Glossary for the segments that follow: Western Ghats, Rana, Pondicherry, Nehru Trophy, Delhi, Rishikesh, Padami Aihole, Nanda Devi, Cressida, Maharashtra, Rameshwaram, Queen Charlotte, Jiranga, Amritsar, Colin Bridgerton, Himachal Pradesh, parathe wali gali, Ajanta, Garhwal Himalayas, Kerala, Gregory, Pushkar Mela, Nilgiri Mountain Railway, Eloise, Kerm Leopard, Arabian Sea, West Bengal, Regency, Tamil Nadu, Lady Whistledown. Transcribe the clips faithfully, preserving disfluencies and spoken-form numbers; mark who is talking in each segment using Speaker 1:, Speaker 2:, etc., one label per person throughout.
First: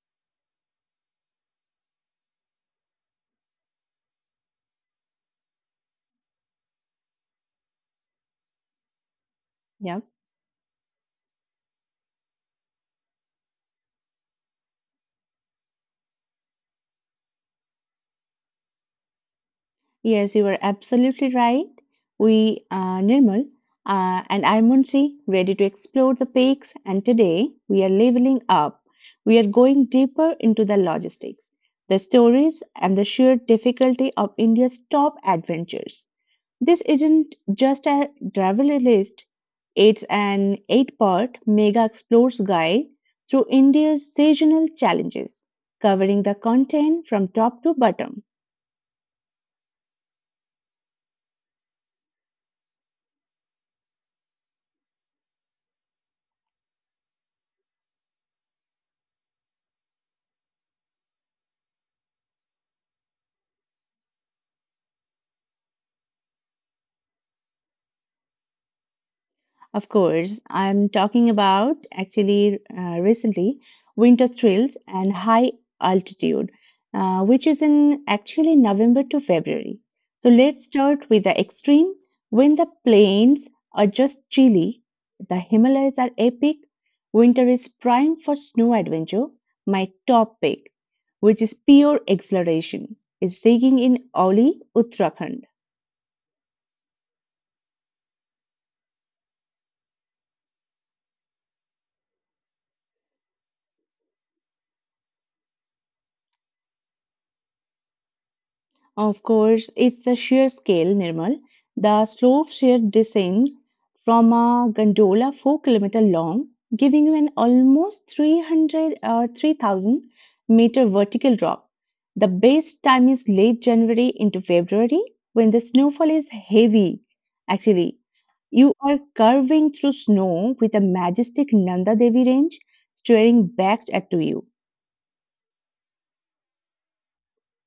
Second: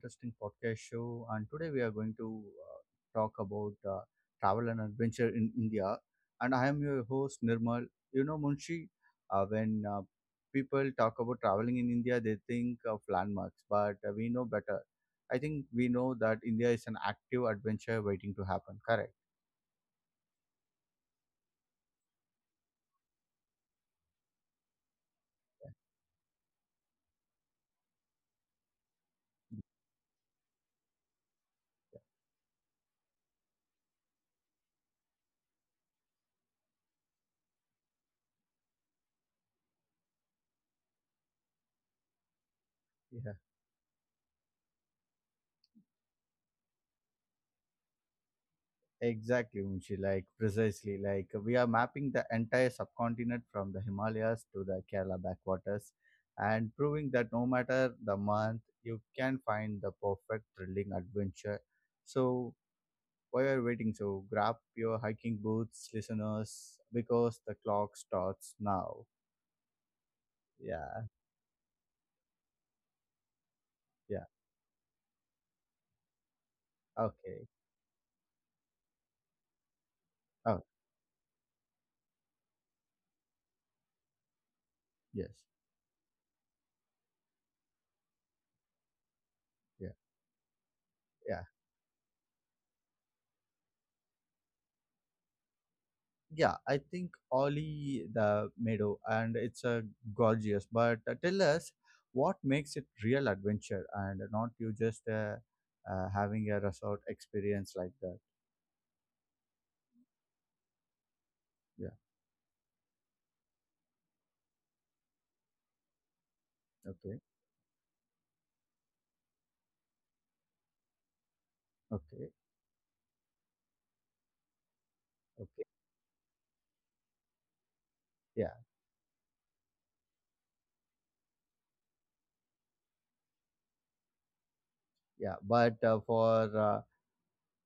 Speaker 1: interesting podcast show. And today we are going to uh, talk about uh, travel and adventure in India. And I am your host Nirmal. You know, Munshi, uh, when
Speaker 2: Yeah.
Speaker 1: uh, people talk about traveling in India, they think of landmarks, but uh, we know better. I think we know that India is an active adventure waiting to happen. Correct?
Speaker 2: Yes, you were absolutely right. We are Nirmal uh, and I'm Munshi, ready to explore the peaks. And today we are leveling up. We are going deeper into the logistics, the stories, and the sheer difficulty of India's top adventures. This isn't just a travel list, it's an eight part mega explores guide
Speaker 1: Yeah.
Speaker 2: through India's seasonal challenges, covering the content from top to bottom.
Speaker 1: Exactly, Munshi. Like precisely, like we are mapping the entire subcontinent from the Himalayas to the Kerala backwaters, and proving that no matter the month, you can find the perfect thrilling adventure. So while you're waiting, so grab your hiking boots, listeners, because the clock starts now.
Speaker 2: Of course, I'm
Speaker 1: Yeah,
Speaker 2: talking about actually uh, recently
Speaker 1: yeah.
Speaker 2: winter thrills and high altitude, uh, which
Speaker 1: Okay.
Speaker 2: is in actually November to February. So let's
Speaker 1: Oh,
Speaker 2: start with the extreme. When the plains are just chilly,
Speaker 1: yes.
Speaker 2: the Himalayas are epic. Winter is prime for snow adventure. My
Speaker 1: Yeah,
Speaker 2: top pick, which
Speaker 1: yeah.
Speaker 2: is pure exhilaration, is digging in Oli, Uttarakhand.
Speaker 1: Yeah, I think Oli the meadow, and it's a gorgeous. But uh, tell us what makes it real adventure, and not you just uh, uh, having a resort experience like that.
Speaker 2: Of course, it's the sheer scale, Nirmal.
Speaker 1: Yeah.
Speaker 2: The slope sheer descent from a gondola four kilometre long, giving you
Speaker 1: Okay.
Speaker 2: an almost three hundred or three thousand meter vertical drop. The
Speaker 1: Okay.
Speaker 2: best time is late January into February when the
Speaker 1: Okay.
Speaker 2: snowfall is heavy. Actually,
Speaker 1: Yeah.
Speaker 2: you are curving through snow with a majestic Nanda Devi range staring back at you.
Speaker 1: Yeah. But uh, for uh,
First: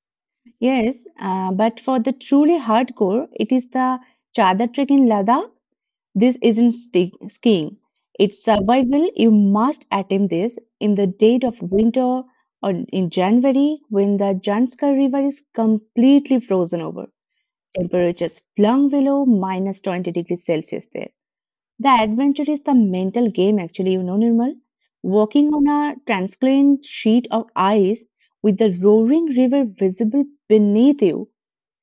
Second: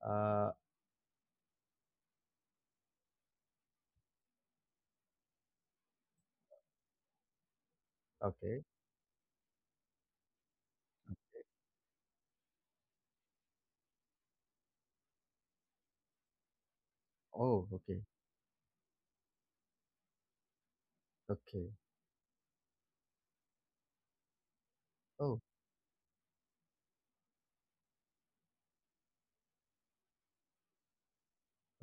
Speaker 1: uh,
Speaker 2: Yes, uh, but for the truly hardcore, it is the Chadar trek in Ladakh. This isn't sti skiing. It's
Speaker 1: okay.
Speaker 2: survival. You must attempt this in the dead of winter or in January when the Janskar River is completely frozen over.
Speaker 1: Oh. Okay.
Speaker 2: Temperatures plumb below minus twenty degrees Celsius there.
Speaker 1: Okay.
Speaker 2: The adventure is the mental game, actually, you know, Nirmal.
Speaker 1: Oh.
Speaker 2: Walking on a transparent sheet of ice with the roaring river visible beneath you,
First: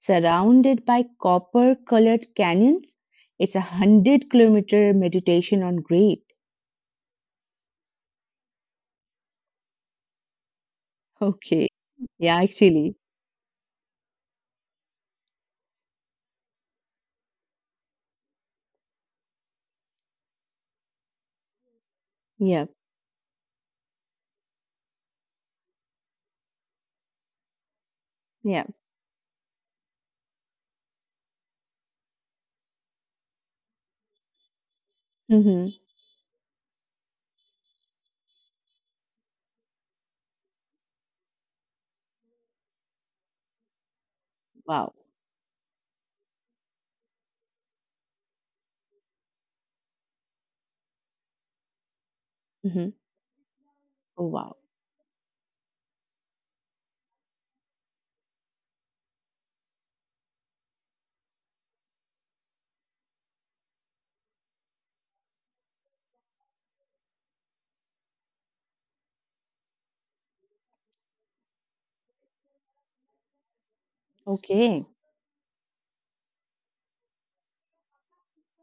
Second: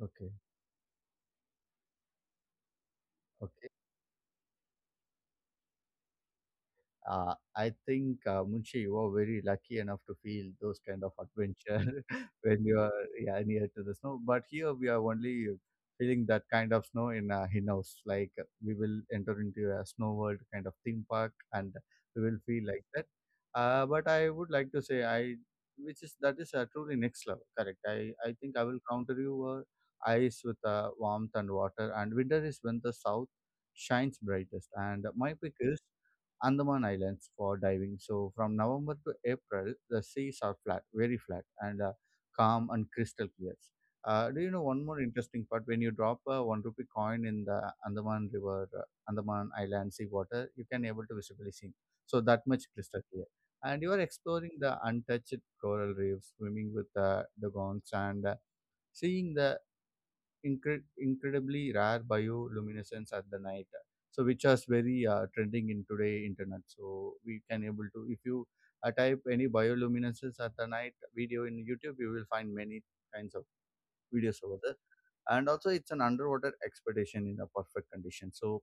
Speaker 1: Okay.
Speaker 2: by copper colored canyons, it's a
Speaker 1: Okay.
Speaker 2: one hundred kilometer meditation on great.
Speaker 1: Uh, I think, uh, Munshi, you are very lucky enough to feel those kind of
Speaker 2: Okay.
Speaker 1: adventure
Speaker 2: Yeah,
Speaker 1: when you
Speaker 2: actually.
Speaker 1: are yeah, near to the snow. But here we are only feeling that kind of snow in uh, Hinaus. Like uh, we will enter into a snow world kind of theme park, and we will
Speaker 2: Yeah.
Speaker 1: feel like that. Uh, but I would like to say I, which is that is uh, truly next level. Correct. I I think I
Speaker 2: Yeah.
Speaker 1: will counter you uh, ice with uh, warmth and water. And winter is when the south shines brightest. And my pick
Speaker 2: Mm-hmm.
Speaker 1: is Andaman Islands for diving. So from November to April, the seas are flat, very flat, and uh, calm and crystal clear. Uh, do you know one
Speaker 2: Wow.
Speaker 1: more interesting part? When you drop a one rupee coin in the Andaman River, uh, Andaman Island sea water, you can able to visibly see. So that much
Speaker 2: Mm-hmm.
Speaker 1: crystal clear. And you are
Speaker 2: Oh,
Speaker 1: exploring
Speaker 2: wow.
Speaker 1: the untouched coral reefs, swimming with uh, the gongs, and uh, seeing the incre- incredibly rare bioluminescence at the night, so which is very uh, trending in today internet. So we can able to, if you uh, type any bioluminescence at the night video in YouTube, you will find many kinds of videos over there.
Speaker 2: Okay.
Speaker 1: And also it's an underwater expedition in a perfect condition. So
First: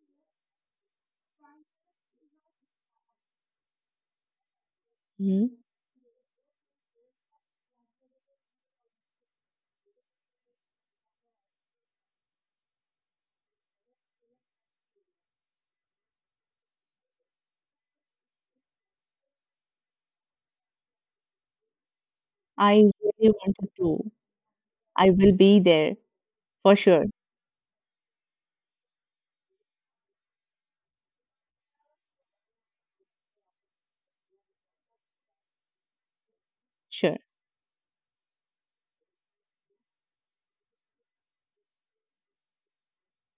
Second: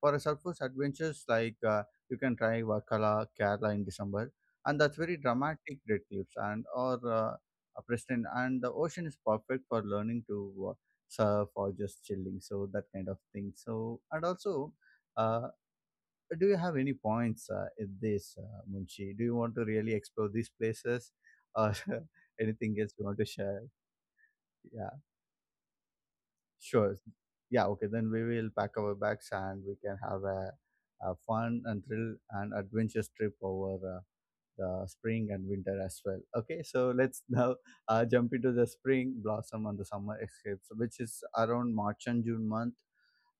Speaker 1: for a surface adventures like uh, you can try Wakala, Kerala in December, and that's very
Speaker 2: Hmm.
Speaker 1: dramatic red cliffs and or uh, uh, Preston, and the ocean is perfect for learning to uh, surf or just chilling, so that kind of thing. So and also, uh, do you have any points uh, in this, uh, Munshi? Do you want to really explore these places, or anything
Speaker 2: I
Speaker 1: else you want to
Speaker 2: really
Speaker 1: share?
Speaker 2: wanted to.
Speaker 1: Yeah.
Speaker 2: I will be there for
Speaker 1: Sure.
Speaker 2: sure.
Speaker 1: Yeah, okay. Then we will pack our bags and we can have a, a fun and thrill and adventurous trip over uh, the spring and winter as well. Okay, so
Speaker 2: Sure.
Speaker 1: let's now uh, jump into the spring blossom and the summer escapes, which is around March and June month.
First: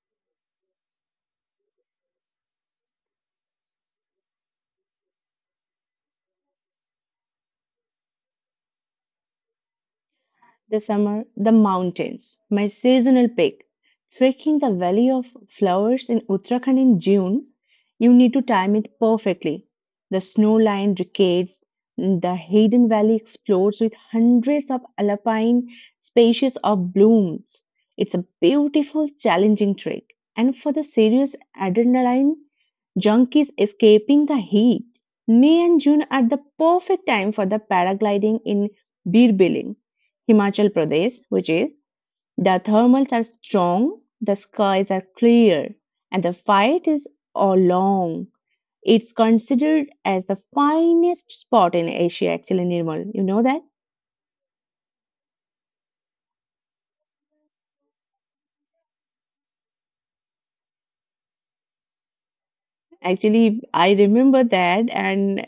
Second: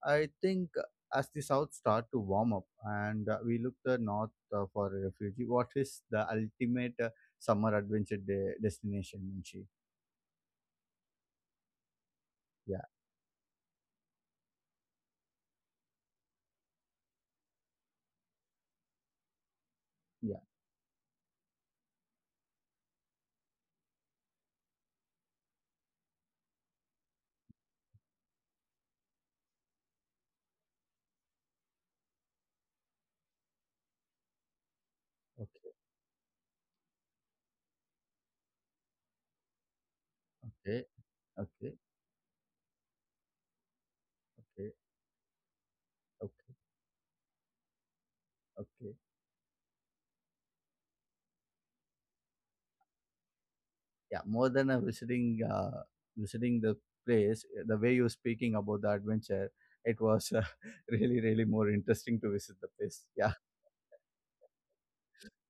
Speaker 1: I think uh, as the south start to warm up and uh, we look the north uh, for a refuge, what is the ultimate uh, summer adventure de- destination, Munshi?
Speaker 2: The summer, the mountains, my
Speaker 1: Yeah,
Speaker 2: seasonal pick. Trekking the Valley of Flowers in Uttarakhand in June, you need to time it perfectly. The
Speaker 1: yeah.
Speaker 2: snow lined decades, the hidden valley explodes with hundreds of alpine species of blooms. It's a beautiful, challenging trek. And for the serious adrenaline Junkies escaping the heat. May
Speaker 1: Okay,
Speaker 2: and June are the perfect time for the paragliding in Birbiling, Himachal
Speaker 1: okay,
Speaker 2: Pradesh, which
Speaker 1: okay,
Speaker 2: is the thermals are strong, the
Speaker 1: okay,
Speaker 2: skies are clear, and the fight is all long.
Speaker 1: okay, okay.
Speaker 2: It's considered as the finest spot in Asia, actually, Nirmal. You know that?
Speaker 1: Yeah, more than a visiting uh, visiting the place, eh, the way you're speaking about the adventure, it was uh, really really more interesting to visit the place. Yeah,
Speaker 2: Actually, I remember that, and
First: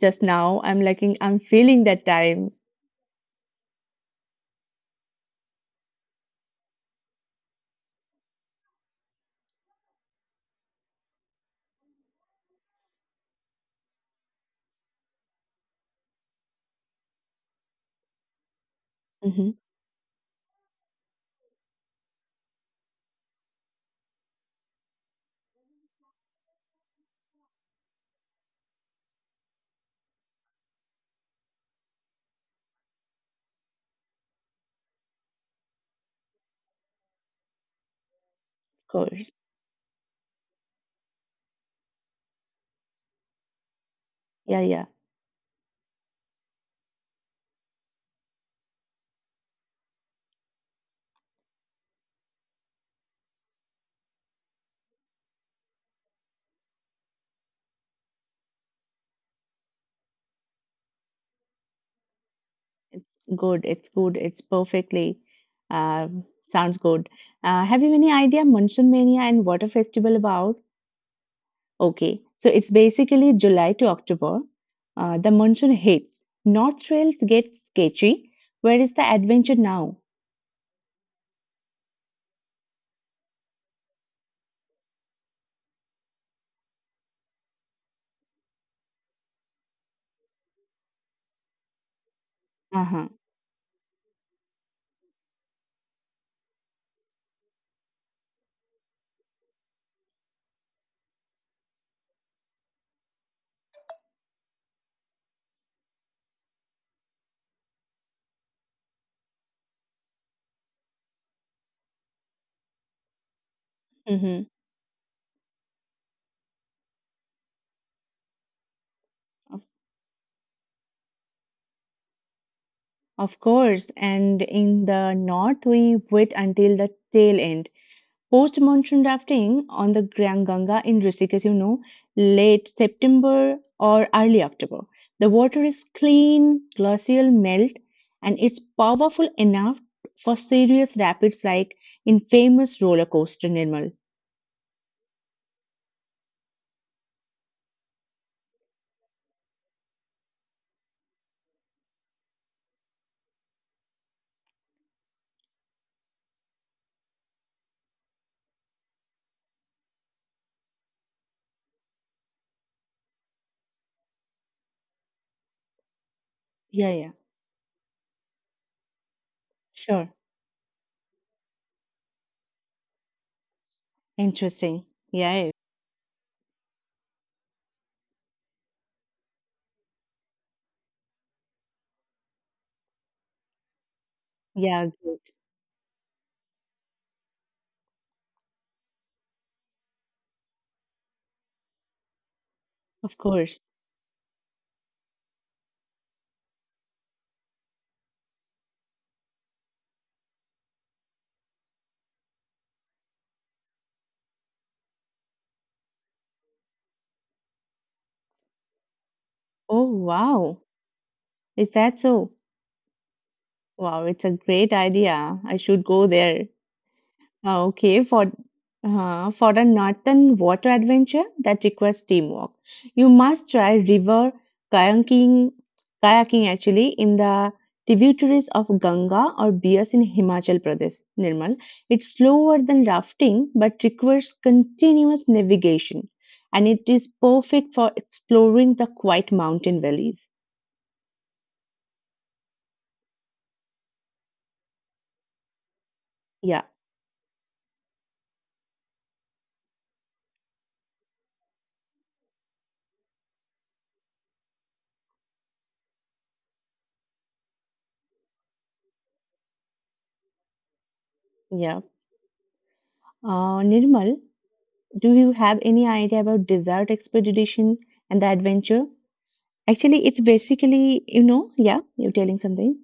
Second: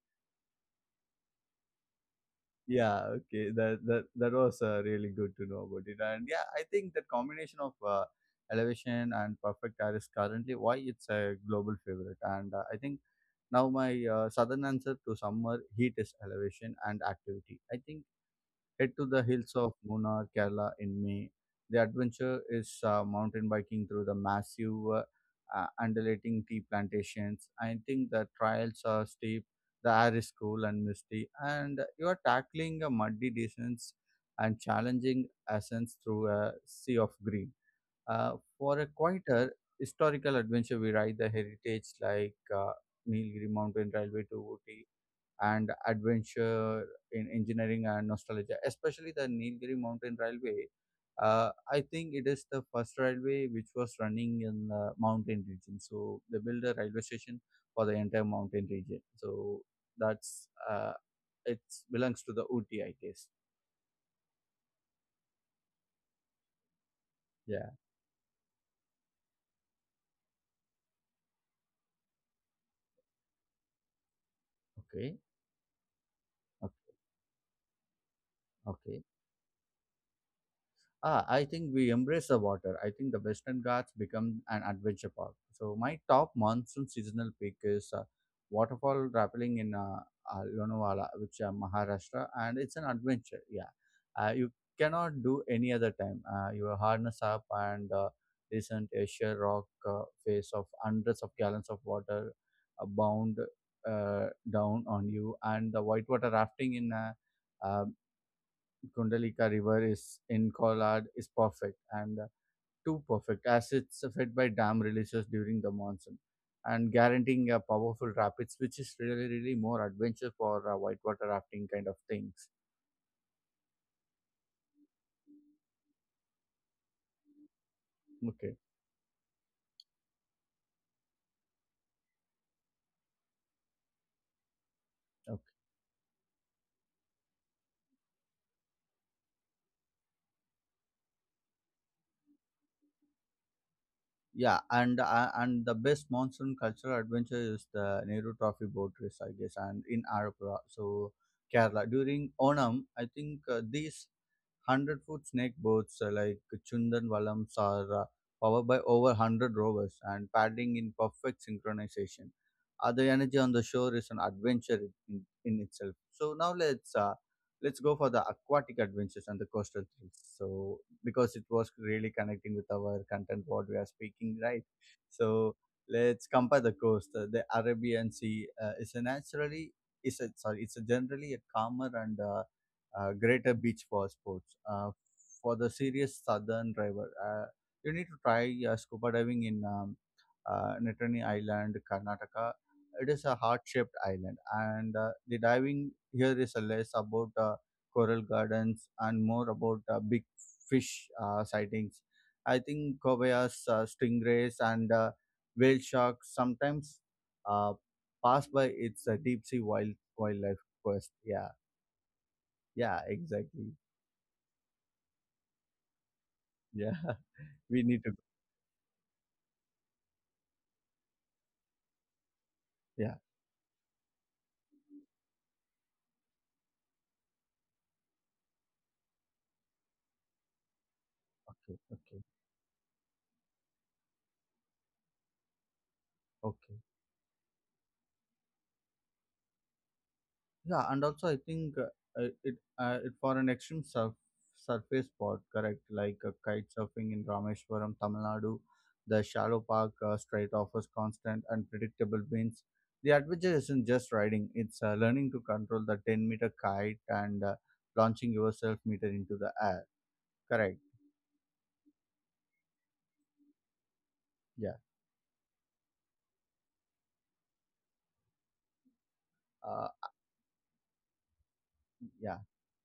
Speaker 2: just now I'm like, I'm feeling that time.
Speaker 1: yeah, okay, that that that was uh, really good to know about it. And yeah, I think that combination of uh, elevation and perfect air is currently why it's a global favorite. And uh, I think now my uh, southern answer to summer heat is elevation and activity. I think head to the hills
Speaker 2: Mm-hmm.
Speaker 1: of Munnar, Kerala in May. The adventure is uh, mountain biking through the massive uh, uh, undulating tea plantations. I think the trails are steep, the air is cool and misty, and you are tackling a muddy descents and challenging ascents through a sea of green. Uh, for a
Speaker 2: Of course.
Speaker 1: quieter historical adventure, we ride the heritage like uh, Nilgiri Mountain Railway to
Speaker 2: Yeah,
Speaker 1: Ooty
Speaker 2: yeah.
Speaker 1: and adventure in engineering and nostalgia, especially the Nilgiri Mountain Railway. Uh, I think it is the first railway which was running in the mountain region. So they built a railway station for the entire mountain region. So that's uh, it belongs to the Uti, I
Speaker 2: It's
Speaker 1: guess.
Speaker 2: good. It's good. It's perfectly um sounds good. Uh,
Speaker 1: Yeah.
Speaker 2: have you any idea Monsoon Mania and Water Festival about? Okay, so it's basically July to October.
Speaker 1: Okay.
Speaker 2: Uh, the monsoon hits. North
Speaker 1: Okay.
Speaker 2: Trails gets sketchy. Where is
Speaker 1: Okay.
Speaker 2: the adventure now?
Speaker 1: Ah, I think we embrace the water. I think the Western Ghats become an adventure park. So my top monsoon seasonal peak is uh, waterfall rappelling in uh, uh, Lonavala, which uh, Maharashtra, and it's an
Speaker 2: Uh huh.
Speaker 1: adventure. Yeah, uh, you cannot do any other time. Uh, you harness up and uh, listen to a sheer rock uh, face of hundreds of gallons of water uh, bound uh, down on you, and the whitewater rafting in. Uh, uh, Kundalika River is in Collard is perfect and uh, too perfect as it's fed
Speaker 2: Mm-hmm.
Speaker 1: by dam releases during the monsoon and guaranteeing a powerful rapids, which is really, really
Speaker 2: Of,
Speaker 1: more adventure for uh, whitewater rafting kind of things.
Speaker 2: of course. And in the north, we wait until the tail end.
Speaker 1: Okay,
Speaker 2: Post monsoon rafting on the Grand Ganga in Rishikesh, you know, late September or early October. The
Speaker 1: okay,
Speaker 2: water is clean, glacial melt, and it's powerful enough for serious rapids like in famous roller coaster Nirmal.
Speaker 1: yeah, and uh, and the best monsoon cultural adventure is the Nehru Trophy boat race, I guess, and in Arapura, so Kerala during Onam. I think uh, these one hundred foot snake boats uh, like Chundanvalams are uh, powered by over one hundred rovers and paddling in perfect synchronization. Uh, the energy on the shore is an adventure in, in itself. So now
Speaker 2: Yeah,
Speaker 1: let's
Speaker 2: yeah,
Speaker 1: uh, let's go for the aquatic adventures and the coastal
Speaker 2: sure.
Speaker 1: thrills. So because it was really connecting with our content what we are speaking right.
Speaker 2: Interesting.
Speaker 1: So
Speaker 2: Yeah,
Speaker 1: let's compare the coast. Uh, The Arabian Sea uh, is a naturally is a, sorry, it's a generally a calmer and uh, uh, greater beach for sports. Uh,
Speaker 2: yeah, good.
Speaker 1: for the serious southern driver, uh, you need to try uh, scuba diving in um, uh, Nittany Island, Karnataka. It
Speaker 2: Of
Speaker 1: is a
Speaker 2: course.
Speaker 1: heart-shaped island, and uh, the diving here is less about uh, coral gardens and more about uh, big fish uh, sightings. I think kobayas, uh, stingrays, and uh, whale sharks sometimes uh, pass by its uh, deep sea
Speaker 2: Oh,
Speaker 1: wild wildlife
Speaker 2: wow.
Speaker 1: quest. Yeah,
Speaker 2: Is that so?
Speaker 1: yeah, exactly.
Speaker 2: Wow, it's a great idea. I should go there.
Speaker 1: Yeah,
Speaker 2: Ah,
Speaker 1: we need
Speaker 2: okay,
Speaker 1: to.
Speaker 2: for uh, for a northern water adventure that requires teamwork, you
Speaker 1: Yeah.
Speaker 2: must try river kayaking, kayaking actually in the tributaries of Ganga or Bias in Himachal Pradesh, Nirmal.
Speaker 1: Okay.
Speaker 2: It's
Speaker 1: Okay.
Speaker 2: slower than rafting but requires continuous navigation, and
Speaker 1: Okay.
Speaker 2: it is perfect for exploring the quiet mountain valleys.
Speaker 1: Yeah, and also I think uh, uh, it uh, it for an extreme surf surface sport, correct? Like uh,
Speaker 2: Yeah,
Speaker 1: kite surfing in Rameshwaram, Tamil Nadu, the shallow park uh, strait offers constant and predictable winds. The adventure isn't just riding; it's uh, learning to control the ten meter kite and uh, launching yourself meter into the air. Correct.
Speaker 2: yeah. Uh, Nirmal,
Speaker 1: Yeah.
Speaker 2: do you have any idea about desert expedition and the adventure?
Speaker 1: Uh,
Speaker 2: Actually, it's basically, you know, yeah, you're telling
Speaker 1: yeah.
Speaker 2: something,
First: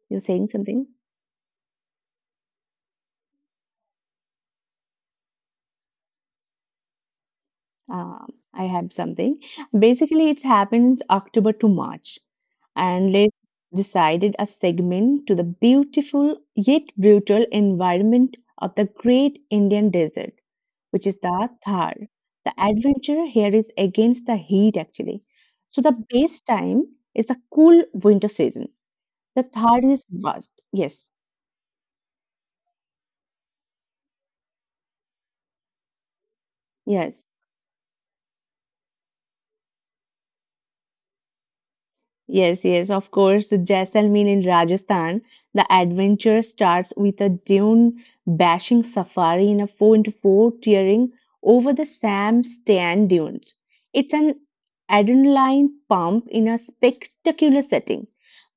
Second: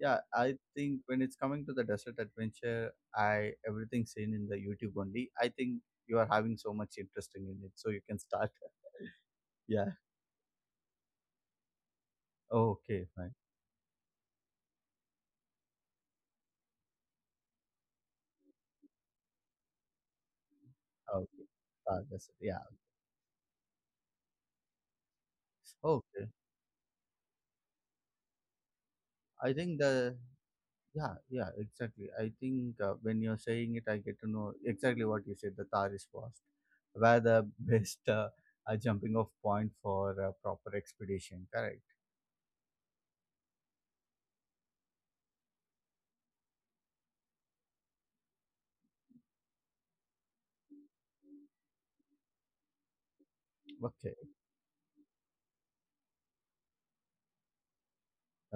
Speaker 1: Yeah,
Speaker 2: you're saying
Speaker 1: I
Speaker 2: something.
Speaker 1: think when it's coming to the desert adventure, I everything seen in the YouTube only. I think you are having so much interesting in it, so you can
Speaker 2: Um,
Speaker 1: start.
Speaker 2: I have something.
Speaker 1: Yeah.
Speaker 2: Basically, it happens October to March,
Speaker 1: Okay.
Speaker 2: and
Speaker 1: Fine.
Speaker 2: let's decided a segment to the beautiful yet brutal environment of the great Indian desert, which is
Speaker 1: Okay.
Speaker 2: the Thar.
Speaker 1: Uh, that's it.
Speaker 2: The
Speaker 1: Yeah.
Speaker 2: adventure here is against the heat, actually. So the
Speaker 1: Okay.
Speaker 2: best time is the cool winter season. The
Speaker 1: I think
Speaker 2: Thar is
Speaker 1: the
Speaker 2: vast. Yes,
Speaker 1: Yeah, yeah, exactly. I think uh, when you're saying it, I get to know exactly what you said. The Tar is fast, where
Speaker 2: yes.
Speaker 1: the best uh, uh, jumping off point for a proper expedition. Correct.
Speaker 2: Yes, yes, of course. Jaisalmer in Rajasthan, the adventure starts with a dune bashing safari in a four into four tearing over the Sam Stan dunes. It's
Speaker 1: Okay.
Speaker 2: an adrenaline pump in a spectacular setting.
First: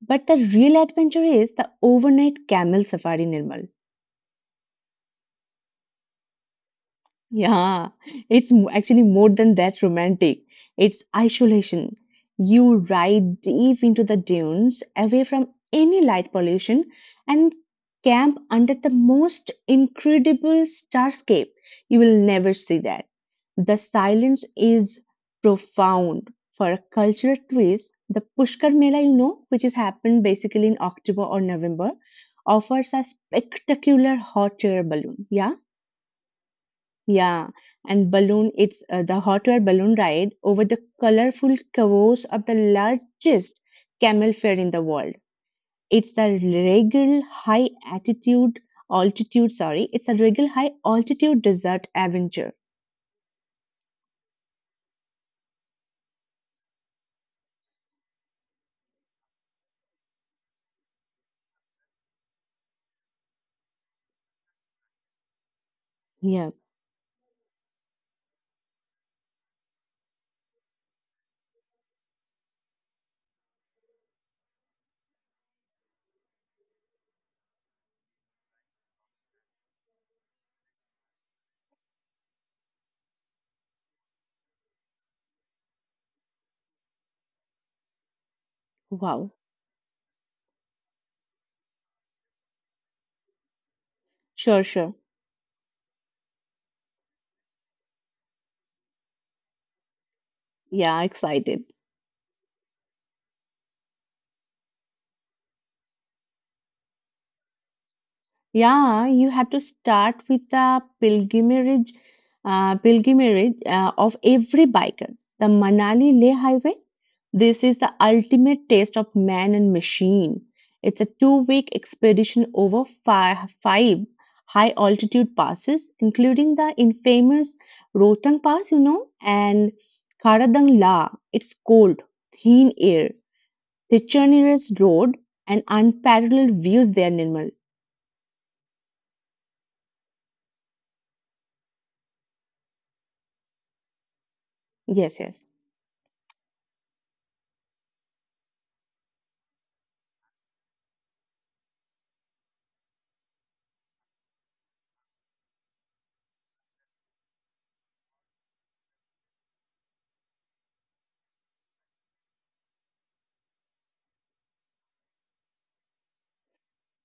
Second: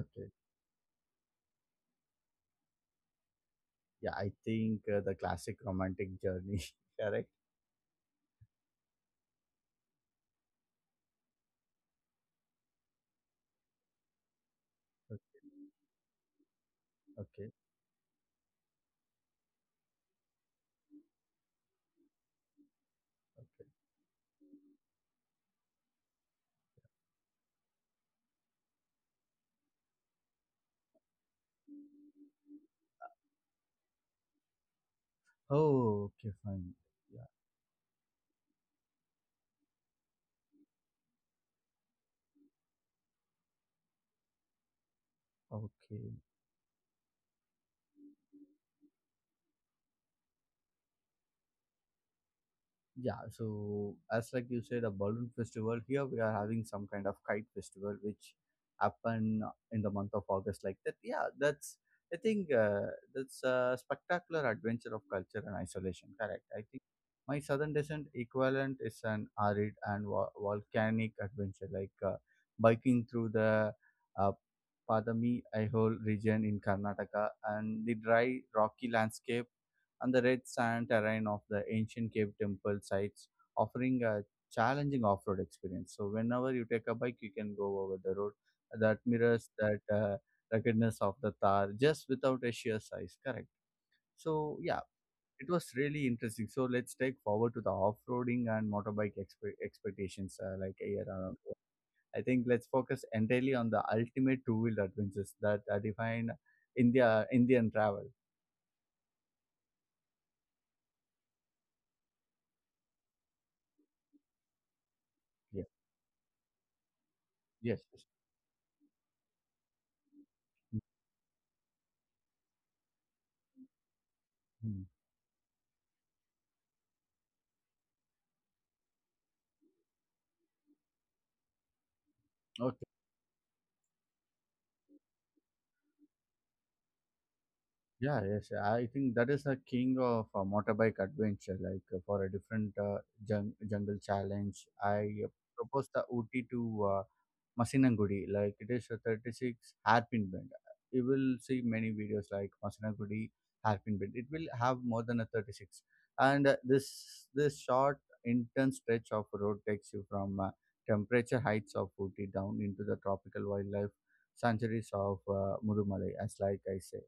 Speaker 2: But the real adventure is the overnight camel safari, Nirmal.
Speaker 1: Yeah, I think uh, the classic romantic journey. Correct.
Speaker 2: Yeah, it's m- actually more than that romantic. It's isolation. You ride deep into the dunes, away
Speaker 1: Okay.
Speaker 2: from any light pollution,
Speaker 1: Okay.
Speaker 2: and camp under the most incredible starscape. You will never see that. The silence is profound. For a cultural twist, the Pushkar Mela, you know, which is happened basically in October or November, offers a spectacular hot air balloon. Yeah.
Speaker 1: Oh, okay, fine. Yeah.
Speaker 2: Yeah, and balloon, it's uh, the hot air balloon ride over the colorful covers of the largest camel fair in the world. It's
Speaker 1: Okay.
Speaker 2: a regal high altitude, altitude, sorry, it's a regal high altitude desert adventure.
Speaker 1: Yeah, so as like you said, a balloon festival. Here we are having some kind of kite festival, which happen in the month of August. Like that, yeah, that's I think uh, that's a spectacular adventure of culture and isolation. Correct.
Speaker 2: Yeah,
Speaker 1: I think my southern descent equivalent is an arid and vo- volcanic adventure, like uh, biking through the uh, Padami Aihole region in Karnataka and the dry rocky landscape and the red sand terrain of the ancient cave temple sites, offering a challenging off road experience. So, whenever you take a bike, you can go over the road that
Speaker 2: wow.
Speaker 1: mirrors that uh, ruggedness of the Thar just without a sheer size, correct? So,
Speaker 2: Sure,
Speaker 1: yeah,
Speaker 2: sure.
Speaker 1: it was really interesting. So, let's take forward to the off roading and motorbike expe- expectations uh, like a
Speaker 2: Yeah,
Speaker 1: year around.
Speaker 2: excited.
Speaker 1: I think let's focus entirely on the ultimate two wheel adventures that uh, define India Indian travel.
Speaker 2: Yeah, you have to start with the pilgrimage, uh, pilgrimage uh, of every biker. The
Speaker 1: Yeah.
Speaker 2: Manali Leh Highway. This is
Speaker 1: Yes.
Speaker 2: the
Speaker 1: Yes.
Speaker 2: ultimate test of man and machine. It's a two-week expedition over five, five
Speaker 1: Mhm.
Speaker 2: high-altitude passes, including the infamous Rohtang Pass, you know, and Karadang La. It's cold, thin
Speaker 1: Okay.
Speaker 2: air, the treacherous road, and unparalleled views there, Nirmal.
Speaker 1: Yeah, yes, yeah, I think that is a king of uh, motorbike adventure. Like uh, for a different uh, jung- jungle challenge, I
Speaker 2: Yes,
Speaker 1: uh,
Speaker 2: yes.
Speaker 1: propose the Ooty to uh, Masinagudi. Like it is a thirty-six hairpin bend. You will see many videos like Masinagudi hairpin bend. It will have more than a thirty-six. And uh, this this short intense stretch of road takes you from uh, temperature heights of Ooty down into the tropical wildlife sanctuaries of uh, Mudumalai, as like I say.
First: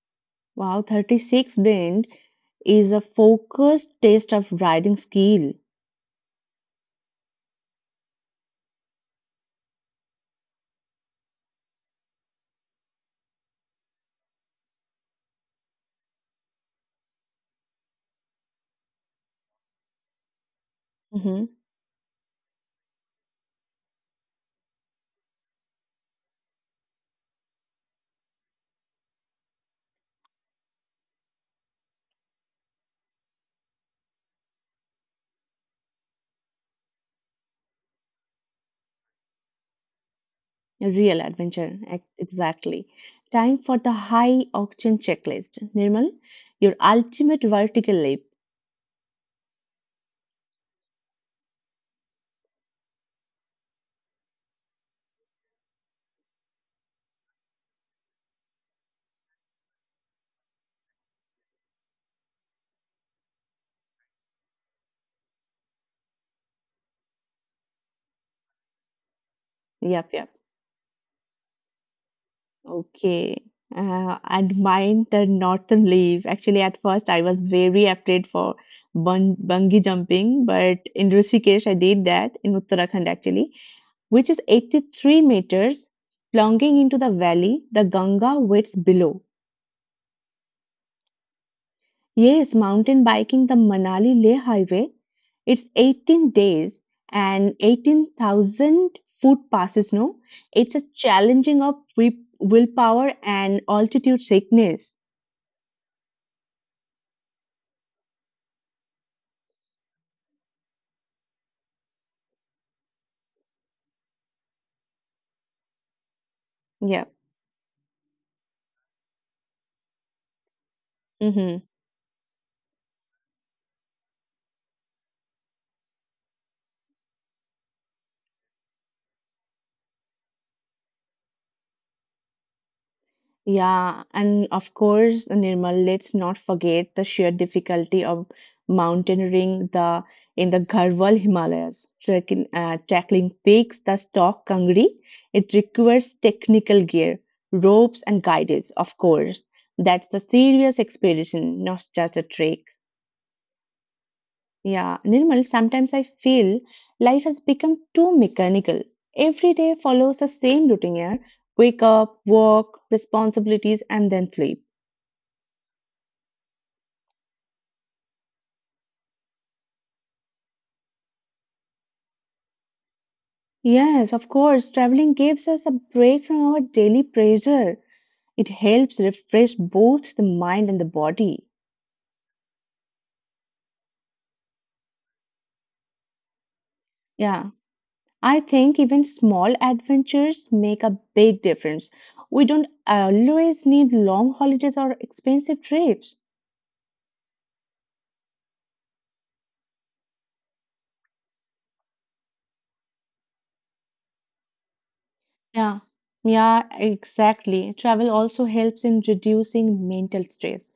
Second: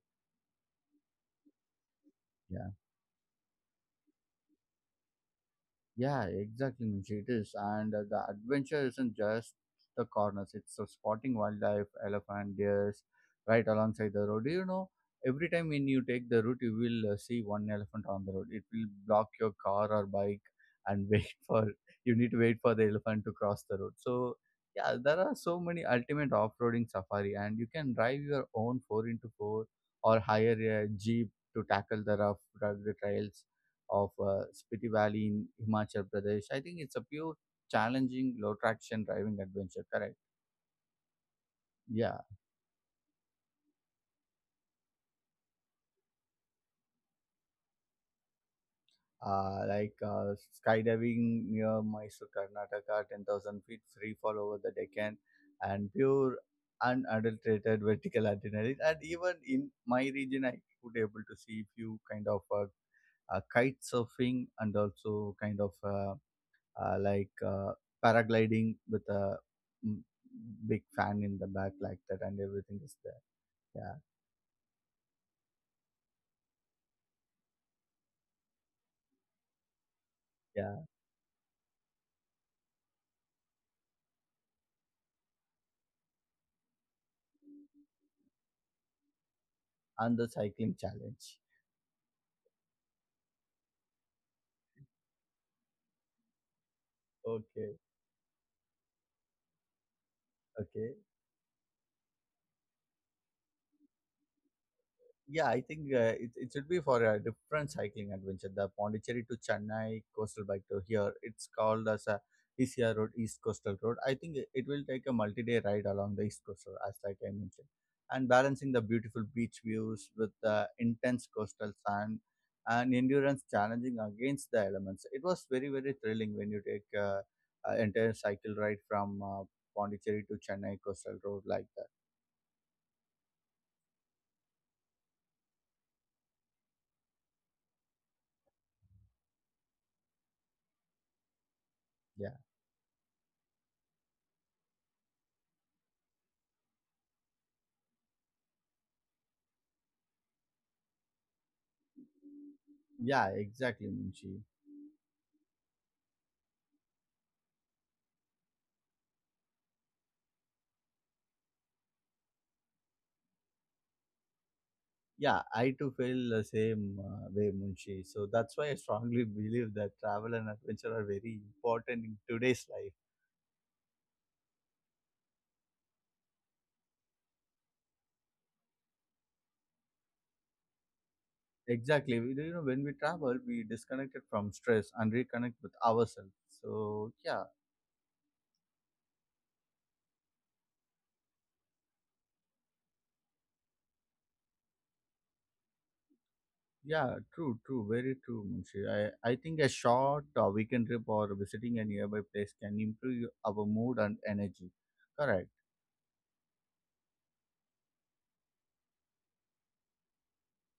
Speaker 2: Wow, thirty-six Blend
Speaker 1: Yeah.
Speaker 2: is a focused taste of riding skill.
Speaker 1: Yeah, exactly, Nimshi. It is. And uh, the adventure isn't just the corners, it's the spotting wildlife, elephant, deers, right alongside the road. You know, every time when you take the route, you will uh, see one elephant on the road. It will block your car or bike and wait
Speaker 2: Mhm.
Speaker 1: for, you need to wait for the elephant to cross the road. So, yeah, there are so many ultimate off roading safari, and you can drive your own four into four or hire a jeep to tackle the rough rugged trails of uh, Spiti Valley in Himachal Pradesh. I think it's a pure challenging low traction driving adventure. Correct.
Speaker 2: A real adventure, ex-
Speaker 1: Yeah.
Speaker 2: exactly. Time for the high octane checklist. Nirmal, your ultimate vertical leap.
Speaker 1: Uh, like uh, Skydiving near Mysore, Karnataka, ten thousand feet free fall over the Deccan, and pure unadulterated vertical adrenaline. And even in my region, I could able to see few kind of uh, uh, kite surfing and also kind of uh, uh, like uh, paragliding with a mm,
Speaker 2: Yep, yep.
Speaker 1: big fan in the back like that, and everything is there.
Speaker 2: Okay.
Speaker 1: Yeah,
Speaker 2: Uh, and mine, the northern leap. Actually, at first, I was very afraid for bun- bungee jumping,
Speaker 1: yeah.
Speaker 2: but in Rishikesh, I did that in Uttarakhand actually, which is eighty-three meters, plunging into the valley the Ganga waits below.
Speaker 1: And the cycling challenge.
Speaker 2: Yes, mountain biking the Manali Leh Highway. It's eighteen days and
Speaker 1: Okay,
Speaker 2: eighteen thousand foot passes. No, it's a
Speaker 1: okay.
Speaker 2: challenging of wi- willpower and altitude sickness.
Speaker 1: Yeah, I think uh, it, it should be for a different cycling adventure. The Pondicherry to Chennai coastal bike tour here. It's called as a E C R road, East Coastal Road. I think it it will take a multi-day ride along the East Coastal, as
Speaker 2: Yeah.
Speaker 1: like I mentioned, and balancing the beautiful beach views with the intense
Speaker 2: Hmm.
Speaker 1: coastal sand and endurance challenging against the elements. It was very very thrilling when you take uh, an entire cycle ride from uh, Pondicherry to Chennai coastal road like that.
Speaker 2: Yeah, and of course, Nirmal, let's not forget the sheer difficulty of mountaineering the in the Garhwal Himalayas,
Speaker 1: Yeah,
Speaker 2: tracking, uh, tackling peaks that stalk Kangri. It requires technical gear, ropes, and guidance, of course. That's a serious expedition, not just a trek.
Speaker 1: yeah, exactly, Munshi.
Speaker 2: Yeah, Nirmal, sometimes I feel life has become too mechanical. Every day follows the same routine, yeah? Wake up, work, responsibilities, and then sleep.
Speaker 1: Yeah, I too feel the same uh, way, Munshi. So that's why I strongly believe that travel and adventure are very important in today's life.
Speaker 2: Yes, of course. Traveling gives us a break from our daily pressure. It helps refresh both the mind and the body.
Speaker 1: Exactly. We, you know, when we travel, we disconnect it from stress and reconnect with ourselves. So yeah,
Speaker 2: Yeah. I think even small adventures make a big difference. We don't always need long holidays or expensive trips.
Speaker 1: yeah, true, true, very true, Munshi. I, I think a short uh, weekend trip or visiting a nearby place can improve our mood and energy. Correct.
Speaker 2: Yeah. Yeah, exactly. Travel also helps in reducing mental stress.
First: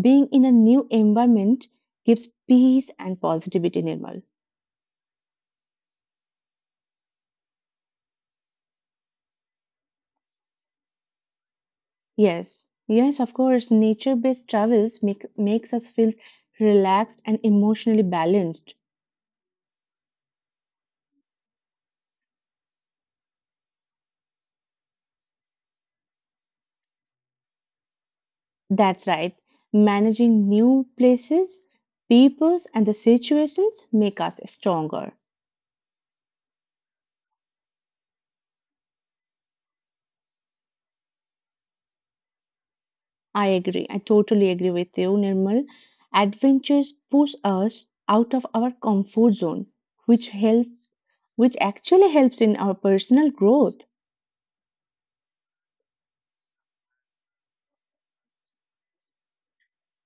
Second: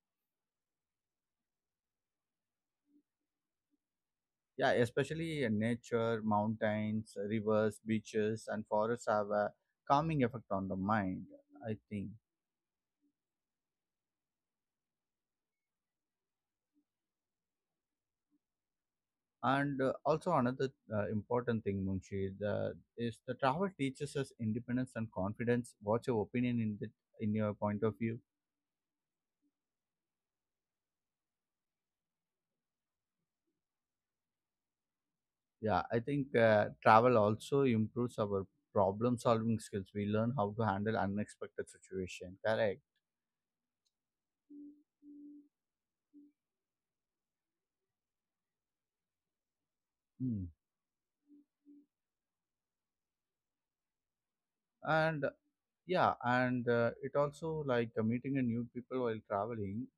Speaker 2: Being in a new environment gives peace and positivity, Nirmal.
Speaker 1: Yeah, especially in nature, mountains, rivers, beaches, and forests have a calming effect on the mind, I think.
Speaker 2: Yes, yes, of course. Nature-based travels make, makes us feel relaxed and emotionally balanced.
Speaker 1: And uh, also another uh, important thing, Munshi, the, is the travel teaches us independence and confidence. What's your opinion in the, in your point of view?
Speaker 2: That's right. Managing new places, peoples, and the situations make us stronger.
Speaker 1: Yeah, I think uh, travel also improves our problem solving skills. We learn how to handle unexpected situation. Correct.
Speaker 2: I agree. I totally agree with you, Nirmal. Adventures push us out of our comfort zone, which
Speaker 1: Hmm.
Speaker 2: help, which actually helps in our personal growth.
Speaker 1: And yeah, and uh, it also like uh, meeting a new people while traveling,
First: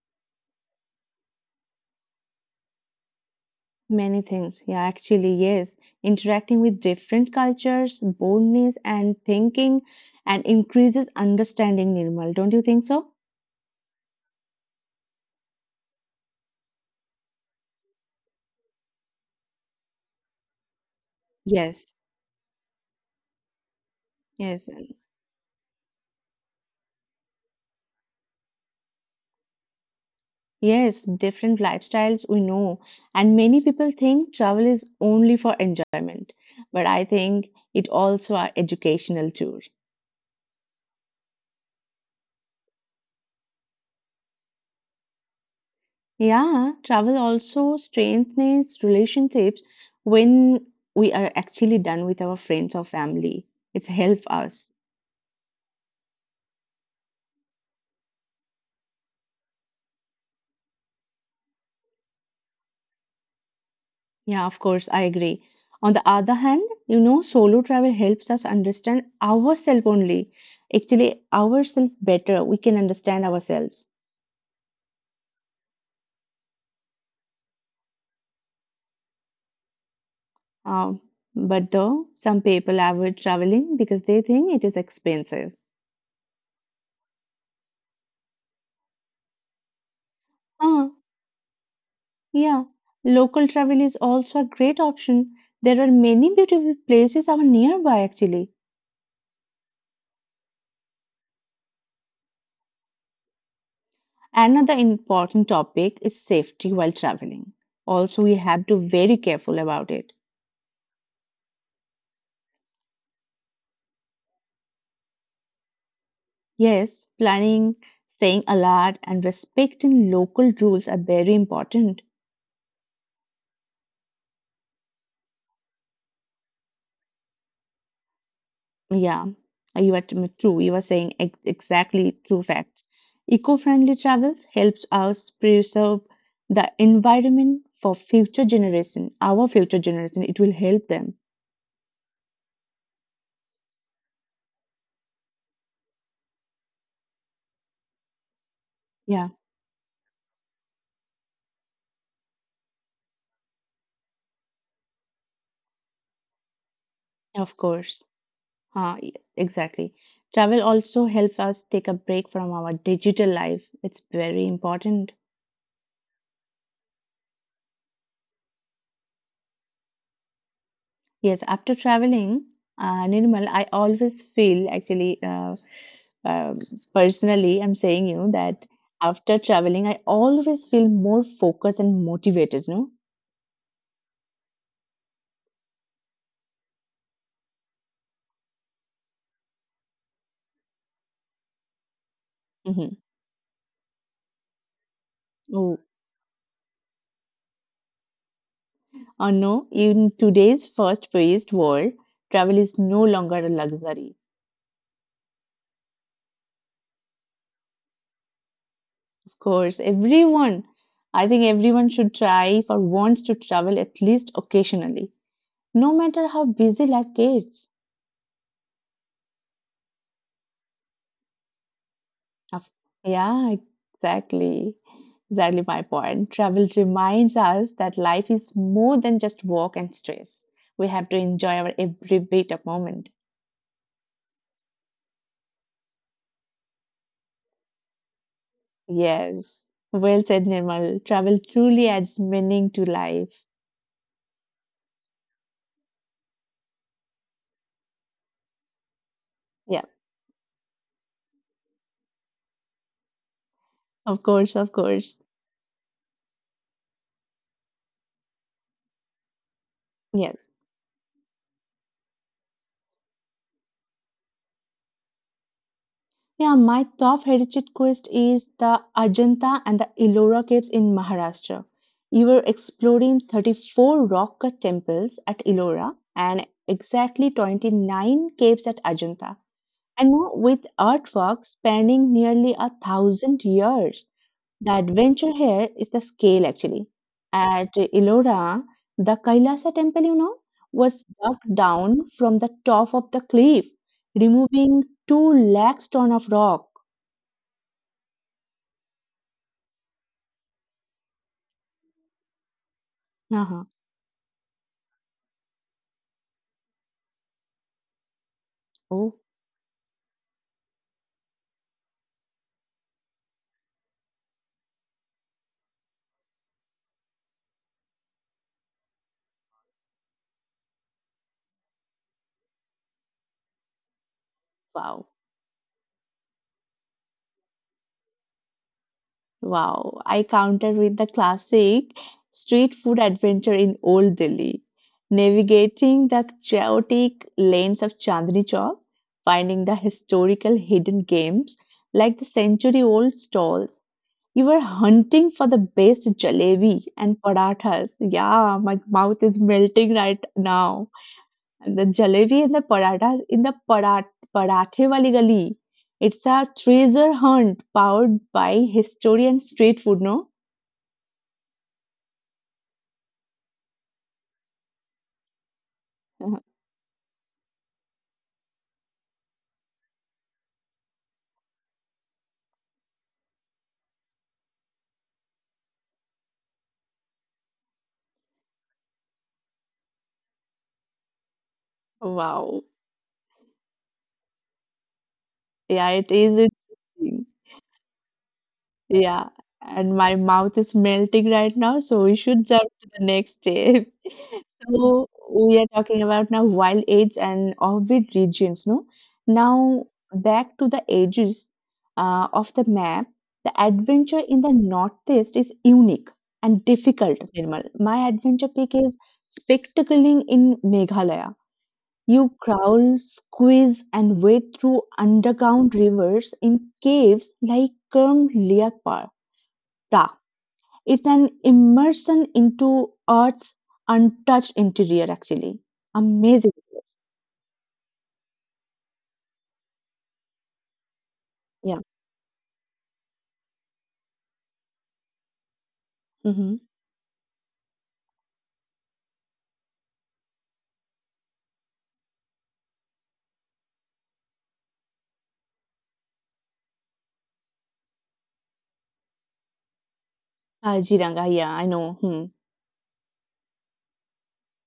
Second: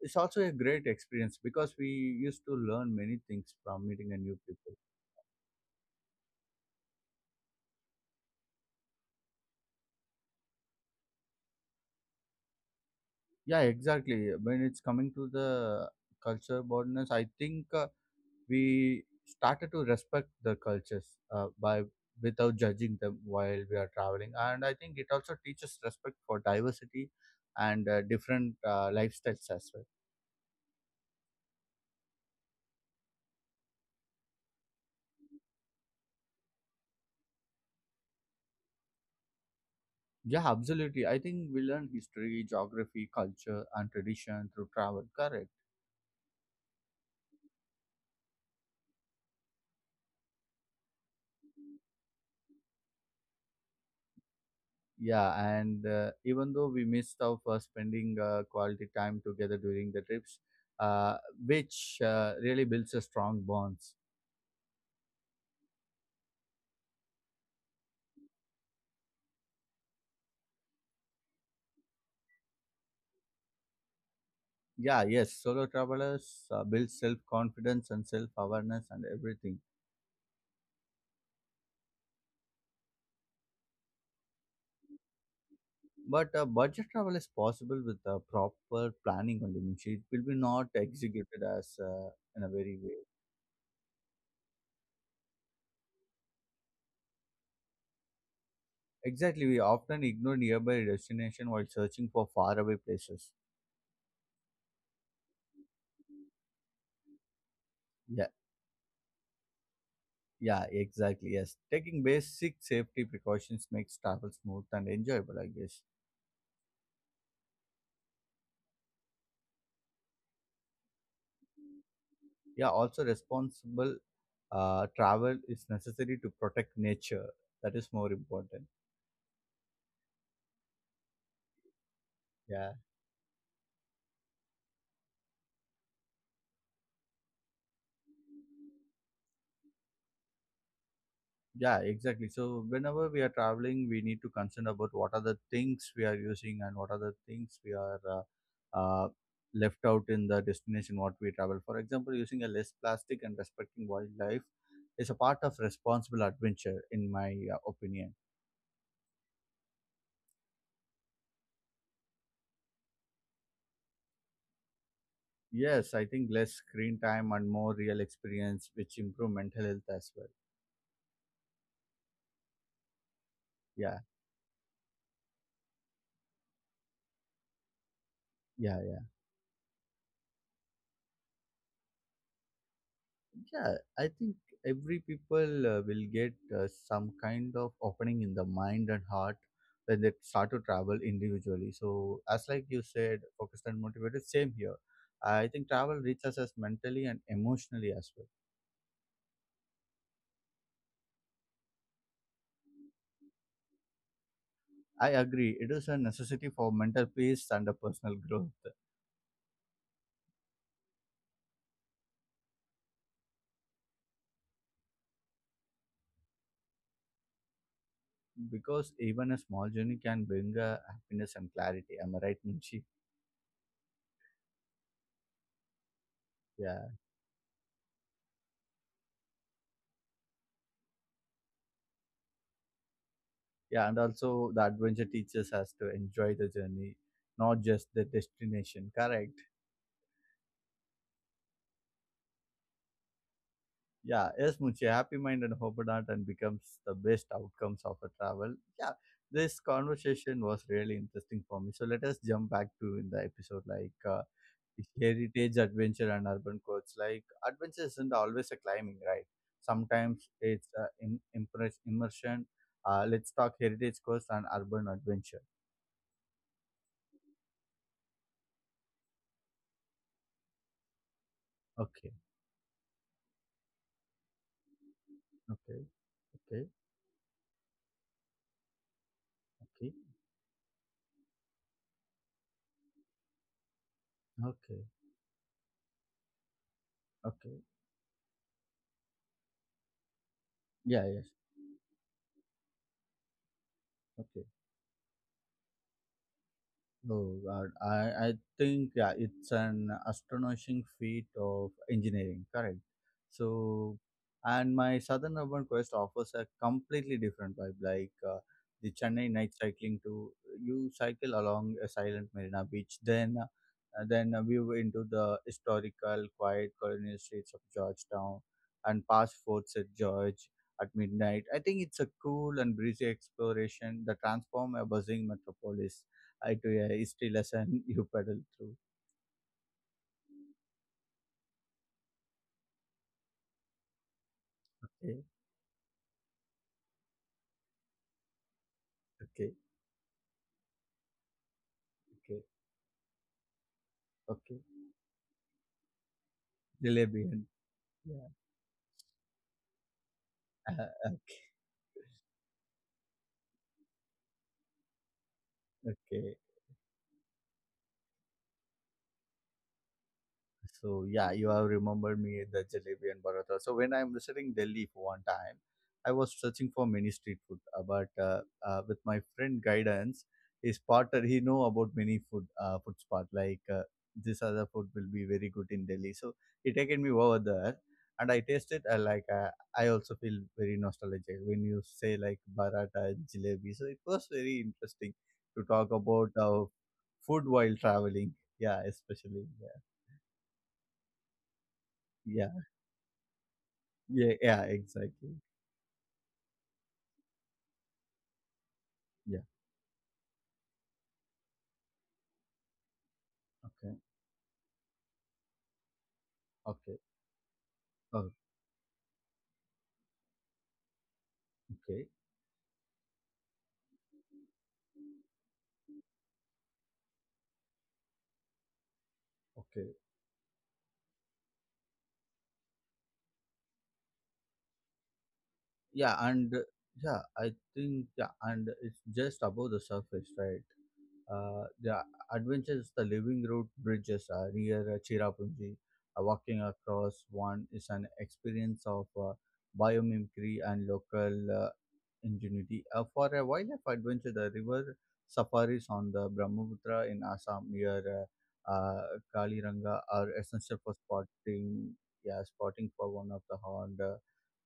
Speaker 1: it's also a great experience because we used to learn many things from meeting a
Speaker 2: Many
Speaker 1: new
Speaker 2: things.
Speaker 1: people.
Speaker 2: Yeah, actually, yes. Interacting with different cultures, boldness, and thinking, and increases understanding, Nirmal. Don't you think so?
Speaker 1: Yeah, exactly. When it's coming to the culture boldness, I think uh, we started to respect the cultures uh, by
Speaker 2: Yes,
Speaker 1: without judging them while we are traveling, and
Speaker 2: yes,
Speaker 1: I think
Speaker 2: and-
Speaker 1: it also teaches respect for diversity and uh, different uh, lifestyles as well.
Speaker 2: yes. Different lifestyles we know, and many people think travel is only for enjoyment, but I think it also are educational tour.
Speaker 1: Yeah, absolutely. I think we learn history, geography, culture, and tradition through travel. Correct.
Speaker 2: Yeah, travel also strengthens relationships when we are actually done with our friends or family. It's help us.
Speaker 1: Yeah, and uh, even though we missed out for spending uh, quality time together during the trips, uh, which uh, really builds a strong bonds.
Speaker 2: Yeah, of course, I agree. On the other hand, you know, solo travel helps us understand ourselves only. Actually, ourselves better. We can understand ourselves.
Speaker 1: Yeah, yes, solo travelers uh, build self confidence and self awareness and everything.
Speaker 2: Um, but though some people avoid traveling because they think it is expensive.
Speaker 1: But uh, budget travel is possible with uh, proper planning only. Means It will be not
Speaker 2: Ah,
Speaker 1: executed as uh, in a
Speaker 2: yeah.
Speaker 1: very way.
Speaker 2: Local travel is also a great option. There are many beautiful places are nearby actually.
Speaker 1: Exactly, we often ignore nearby destination while searching for faraway places.
Speaker 2: Another important topic is safety while traveling. Also,
Speaker 1: Yeah,
Speaker 2: we have to very careful about it.
Speaker 1: yeah, exactly. Yes, taking basic safety precautions makes travel smooth and enjoyable, I guess.
Speaker 2: Yes, planning, staying alert, and respecting local rules are very important.
Speaker 1: Yeah, also responsible uh, travel is necessary to protect nature. That is more important.
Speaker 2: Yeah, you are t- true. You are saying ex- exactly true
Speaker 1: Yeah.
Speaker 2: facts. Eco-friendly travels helps us preserve the environment for future generation, our future generation. It will help them.
Speaker 1: Yeah, exactly. So whenever we are traveling, we need to concern about what are the things we are using and what are the things we are uh, uh,
Speaker 2: Yeah,
Speaker 1: left out in the destination what we travel. For example, using a less plastic and respecting wildlife is a part of responsible adventure, in my
Speaker 2: of
Speaker 1: uh,
Speaker 2: course.
Speaker 1: opinion.
Speaker 2: Uh, y- exactly. Travel also helps us take a break from our digital life. It's very important.
Speaker 1: Yes, I think less screen time and more real experience, which improve mental health as well.
Speaker 2: Yes, after traveling, uh, Nirmal, I
Speaker 1: Yeah,
Speaker 2: always feel actually, uh, uh, personally, I'm saying you that
Speaker 1: yeah,
Speaker 2: after traveling, I always feel more focused and motivated, no?
Speaker 1: yeah, I think every people uh, will get uh, some kind of opening in the mind and heart when they start to travel individually, so as like you
Speaker 2: Mm-hmm.
Speaker 1: said focused and motivated, same here. I think
Speaker 2: Oh,
Speaker 1: travel reaches us mentally and emotionally as well.
Speaker 2: oh no, in today's first paced world, travel is no longer a luxury.
Speaker 1: I agree, it is a necessity for mental peace and a personal growth
Speaker 2: Of course, everyone, I think everyone should try or wants to travel at least occasionally, no matter how busy life gets.
Speaker 1: because even a small journey can bring uh, happiness and clarity, am I right,
Speaker 2: Of-
Speaker 1: Munshi?
Speaker 2: Yeah, exactly. Exactly my point. Travel
Speaker 1: Yeah.
Speaker 2: reminds us that life is more than just work and stress. We have to enjoy our every bit of moment.
Speaker 1: Yeah, and also the adventure teaches us to enjoy the journey, not just the destination. Correct.
Speaker 2: Yes. Well said, Nirmal. Travel truly adds meaning to life.
Speaker 1: Yeah. Yes, Muchi, happy mind and hope heart and becomes the best outcomes of a travel. Yeah. This
Speaker 2: Yeah,
Speaker 1: conversation was really interesting for me. So let us jump back to in the episode like
Speaker 2: of
Speaker 1: uh,
Speaker 2: course, of course.
Speaker 1: heritage, adventure, and urban quotes. Like adventure isn't always a climbing, right? Sometimes
Speaker 2: Yes.
Speaker 1: it's uh, im- impress- immersion. Uh, let's talk heritage course and urban adventure.
Speaker 2: Yeah, my top heritage quest is the Ajanta and the Ellora caves in Maharashtra.
Speaker 1: Okay.
Speaker 2: You were exploring thirty-four rock cut temples at
Speaker 1: Okay.
Speaker 2: Ellora and
Speaker 1: Okay.
Speaker 2: exactly twenty-nine caves at Ajanta.
Speaker 1: Okay.
Speaker 2: And now with artworks spanning nearly a thousand years, the
Speaker 1: Okay.
Speaker 2: adventure here is the scale actually.
Speaker 1: Okay.
Speaker 2: At Ellora, the Kailasa temple, you know, was
Speaker 1: Yeah, yes.
Speaker 2: dug down from the top of the cliff,
Speaker 1: Okay.
Speaker 2: removing two lakhs ton of rock.
Speaker 1: Oh God, I, I think yeah, it's an astonishing feat of engineering, correct?
Speaker 2: Uh-huh.
Speaker 1: So, and my Southern Urban Quest offers a completely different vibe, like uh, the
Speaker 2: Oh,
Speaker 1: Chennai night cycling. To you cycle along a silent Marina Beach, then uh, then a view into the historical, quiet colonial streets of Georgetown, and past forts at George at midnight. I think it's a cool and breezy exploration that transform a
Speaker 2: wow.
Speaker 1: buzzing metropolis. I do a history lesson. You paddle through.
Speaker 2: Wow. I countered with the classic street food adventure in Old Delhi,
Speaker 1: Okay,
Speaker 2: navigating the chaotic lanes of Chandni Chowk,
Speaker 1: okay,
Speaker 2: finding the historical hidden games like the
Speaker 1: okay,
Speaker 2: century-old stalls. You
Speaker 1: okay.
Speaker 2: were hunting for the best jalebi and
Speaker 1: Jalebi and
Speaker 2: parathas.
Speaker 1: yeah.
Speaker 2: Yeah, my mouth is melting right now.
Speaker 1: Uh,
Speaker 2: The jalebi and the paratha in the parat- parathe wali gali.
Speaker 1: okay,
Speaker 2: It's
Speaker 1: okay.
Speaker 2: a treasure hunt powered by history and street food, no?
Speaker 1: So yeah, you have remembered me the jalebi and paratha. So when I'm visiting Delhi for one time, I was searching for many street food, uh, but uh, uh, with my friend guidance, his partner he know about many food uh, food spot like uh, this other food will be very good in Delhi. So he taken me over there, and I tasted. I like uh, I also feel very nostalgic when you say like
Speaker 2: Wow.
Speaker 1: paratha and jalebi. So it was very interesting to
Speaker 2: Yeah,
Speaker 1: talk
Speaker 2: it is
Speaker 1: about uh,
Speaker 2: interesting.
Speaker 1: food while traveling. Yeah,
Speaker 2: Yeah.
Speaker 1: especially yeah.
Speaker 2: And my mouth is melting right now, so we should jump
Speaker 1: Yeah.
Speaker 2: to the next step.
Speaker 1: Yeah, yeah,
Speaker 2: So
Speaker 1: exactly.
Speaker 2: we are talking about now wild age and orbit regions, no?
Speaker 1: Yeah.
Speaker 2: Now back to the ages uh, of the map. The
Speaker 1: Okay.
Speaker 2: adventure in the northeast is unique and
Speaker 1: Okay.
Speaker 2: difficult, Nirmal. My
Speaker 1: Oh,
Speaker 2: adventure pick is spectacling in Meghalaya.
Speaker 1: okay.
Speaker 2: You crawl, squeeze, and wade through underground rivers in caves like Kerm Leopard.
Speaker 1: Okay.
Speaker 2: It's an immersion into Earth's untouched interior, actually.
Speaker 1: Yeah, and
Speaker 2: Amazing
Speaker 1: uh,
Speaker 2: place.
Speaker 1: yeah, I think yeah, and it's just above the surface, right? Uh,
Speaker 2: Yeah.
Speaker 1: the adventures, the living route bridges uh, near uh, Chirapunji. Uh, walking
Speaker 2: Mm-hmm.
Speaker 1: across one is an experience of uh, biomimicry and local uh, ingenuity. Uh, for a wildlife adventure, the river safaris on the Brahmaputra in Assam near uh, uh, Kaliranga are
Speaker 2: Uh,
Speaker 1: essential for
Speaker 2: Jiranga, yeah, I
Speaker 1: spotting.
Speaker 2: know. Hmm.
Speaker 1: Yeah, spotting for one of the horned uh,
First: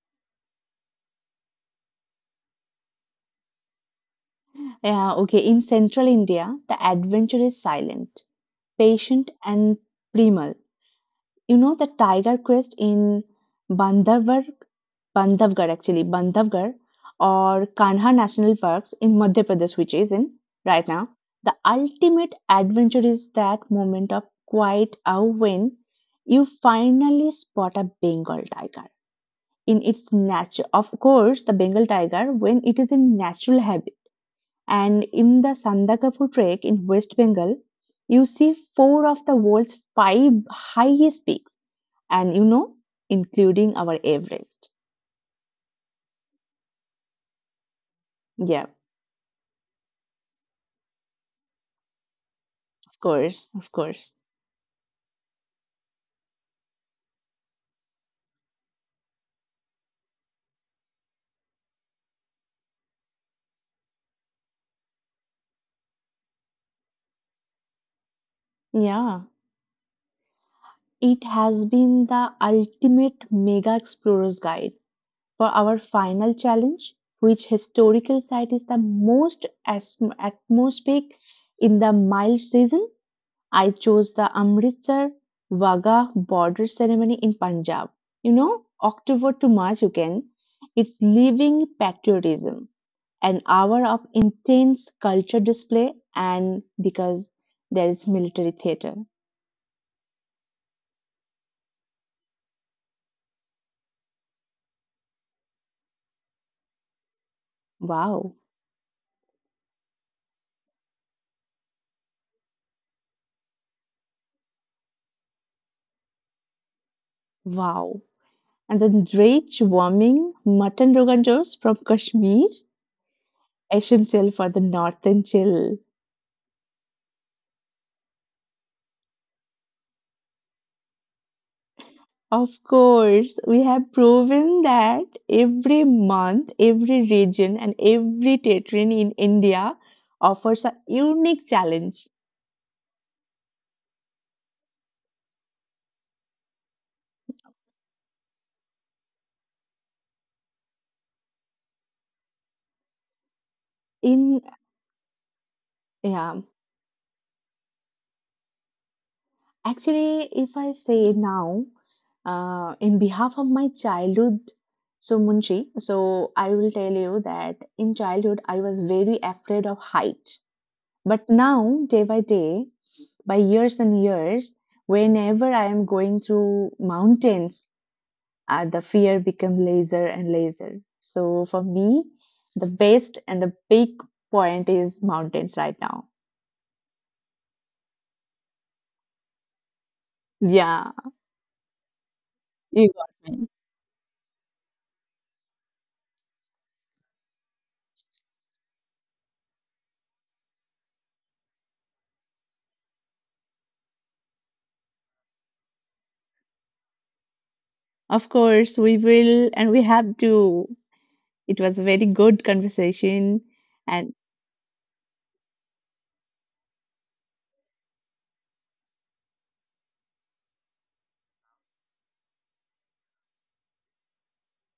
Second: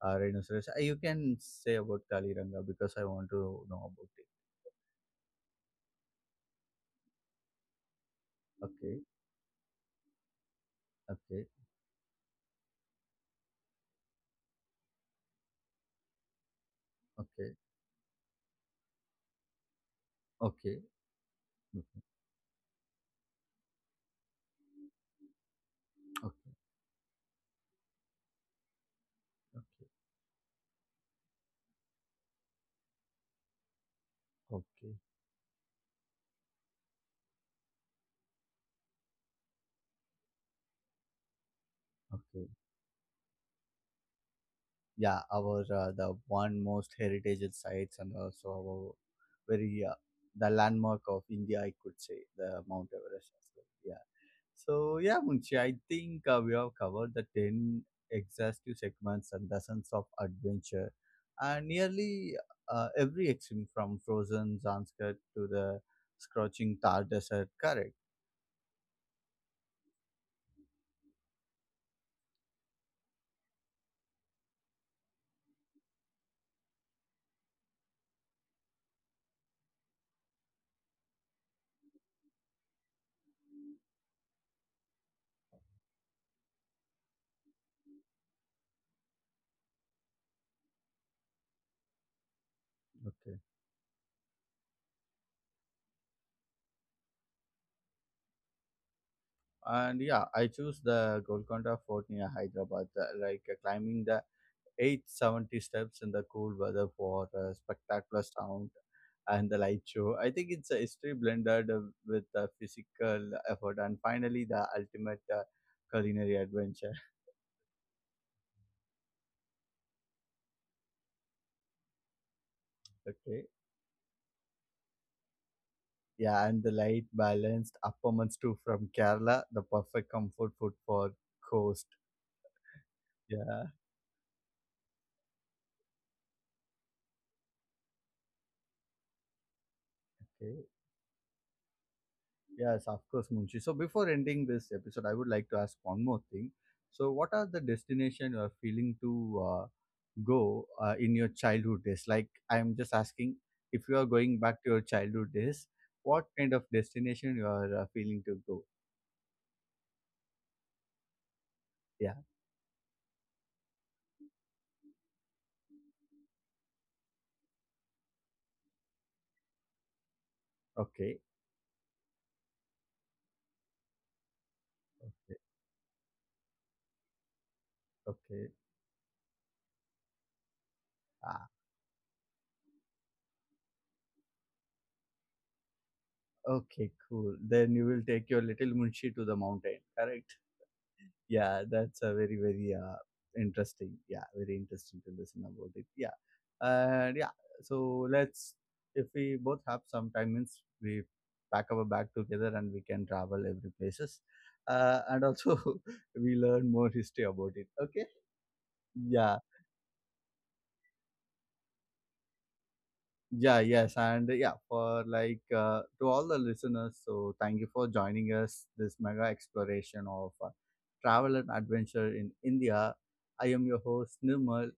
Speaker 1: uh, rhinoceros. Uh, you can say about Kaliranga because I want to know about it.
Speaker 2: Yeah, okay. In central India, the adventure is silent,
Speaker 1: Okay,
Speaker 2: patient, and primal.
Speaker 1: okay,
Speaker 2: You know the tiger crest in Bandhavgarh, Bandhavgarh actually, Bandhavgarh
Speaker 1: okay,
Speaker 2: or Kanha National Parks in Madhya Pradesh, which is in
Speaker 1: okay,
Speaker 2: right now. The ultimate adventure is that moment of quiet awe when
Speaker 1: okay,
Speaker 2: you finally spot a Bengal tiger in
Speaker 1: okay,
Speaker 2: its natural. Of course, the Bengal tiger when it is in natural habit.
Speaker 1: okay, okay.
Speaker 2: And in the Sandakafu trek in West Bengal, you see four of the world's five highest peaks and you
Speaker 1: Okay.
Speaker 2: know, including our Everest.
Speaker 1: Yeah, our uh, the one most heritage sites and also
Speaker 2: Yeah,
Speaker 1: our very uh, the landmark of india, I could say the mount
Speaker 2: of
Speaker 1: everest as
Speaker 2: course, of
Speaker 1: well. Yeah.
Speaker 2: course.
Speaker 1: So yeah, Munshi, I think uh, we have covered the ten exhaustive segments and dozens of adventure and nearly uh, every extreme from frozen zanskar to the scorching thar desert, correct?
Speaker 2: Yeah, it has been the ultimate mega explorer's guide for our final challenge, which historical site is the most as atmospheric in the mild season. I chose the Amritsar Wagah border ceremony in Punjab. You know, October to March again. It's living patriotism.
Speaker 1: Okay.
Speaker 2: An hour of intense culture display, and because there is military theater.
Speaker 1: And yeah, I choose the Golconda Fort near Hyderabad, the- like uh, climbing the eight seventy steps in the cool weather for a spectacular
Speaker 2: Wow,
Speaker 1: sound and the light show. I think it's a history blended uh, with the physical effort and finally the ultimate uh, culinary adventure.
Speaker 2: wow. And then rich, warming mutton rogan josh from Kashmir,
Speaker 1: Okay.
Speaker 2: essential for the northern chill.
Speaker 1: Yeah, and the light balanced upper months too from Kerala, the perfect comfort food for coast.
Speaker 2: Of course,
Speaker 1: Yeah.
Speaker 2: we have proven that every month, every region, and every territory in India
Speaker 1: Okay.
Speaker 2: offers a unique challenge.
Speaker 1: Yes, of course, Munshi. So before ending this episode, I would like to ask one more thing. So, what are the destination you are feeling to uh, go uh, in your childhood days? Like, I'm just asking if you are going
Speaker 2: In
Speaker 1: back to your childhood days, what
Speaker 2: yeah,
Speaker 1: kind of destination you are uh, feeling to go?
Speaker 2: actually, if I say now,
Speaker 1: Yeah.
Speaker 2: uh, in behalf of my childhood, so Munshi, so I will tell you that in childhood I was very afraid of height.
Speaker 1: Okay.
Speaker 2: But now, day by day, by years and years, whenever I am going through mountains,
Speaker 1: Okay.
Speaker 2: uh, the fear become laser and laser. So
Speaker 1: Ah,
Speaker 2: for me, the best and the big point is mountains right now.
Speaker 1: okay. Cool. Then you will take your little Munshi to the mountain. Correct.
Speaker 2: Yeah,
Speaker 1: Yeah, that's a very very
Speaker 2: you
Speaker 1: uh,
Speaker 2: got me.
Speaker 1: interesting, yeah, very interesting to listen about it. Yeah. And yeah, so let's, if we both have some time means we pack our bag together and we can travel every places uh, and also we learn more history about it, okay.
Speaker 2: Of course, we
Speaker 1: Yeah.
Speaker 2: will and we have to. It was a very good conversation
Speaker 1: Yeah, yes.
Speaker 2: and
Speaker 1: And yeah, for like uh, to all the listeners, so thank you for joining us this mega exploration of uh, travel and adventure in india. I am your host Nirmal.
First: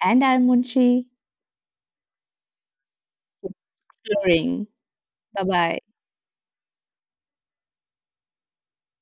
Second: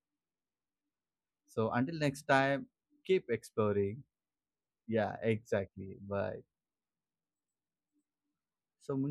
Speaker 2: and I'm Munshi
Speaker 1: So until next time, keep exploring.
Speaker 2: exploring.
Speaker 1: Yeah,
Speaker 2: Bye bye.
Speaker 1: exactly. Bye. So Munshi,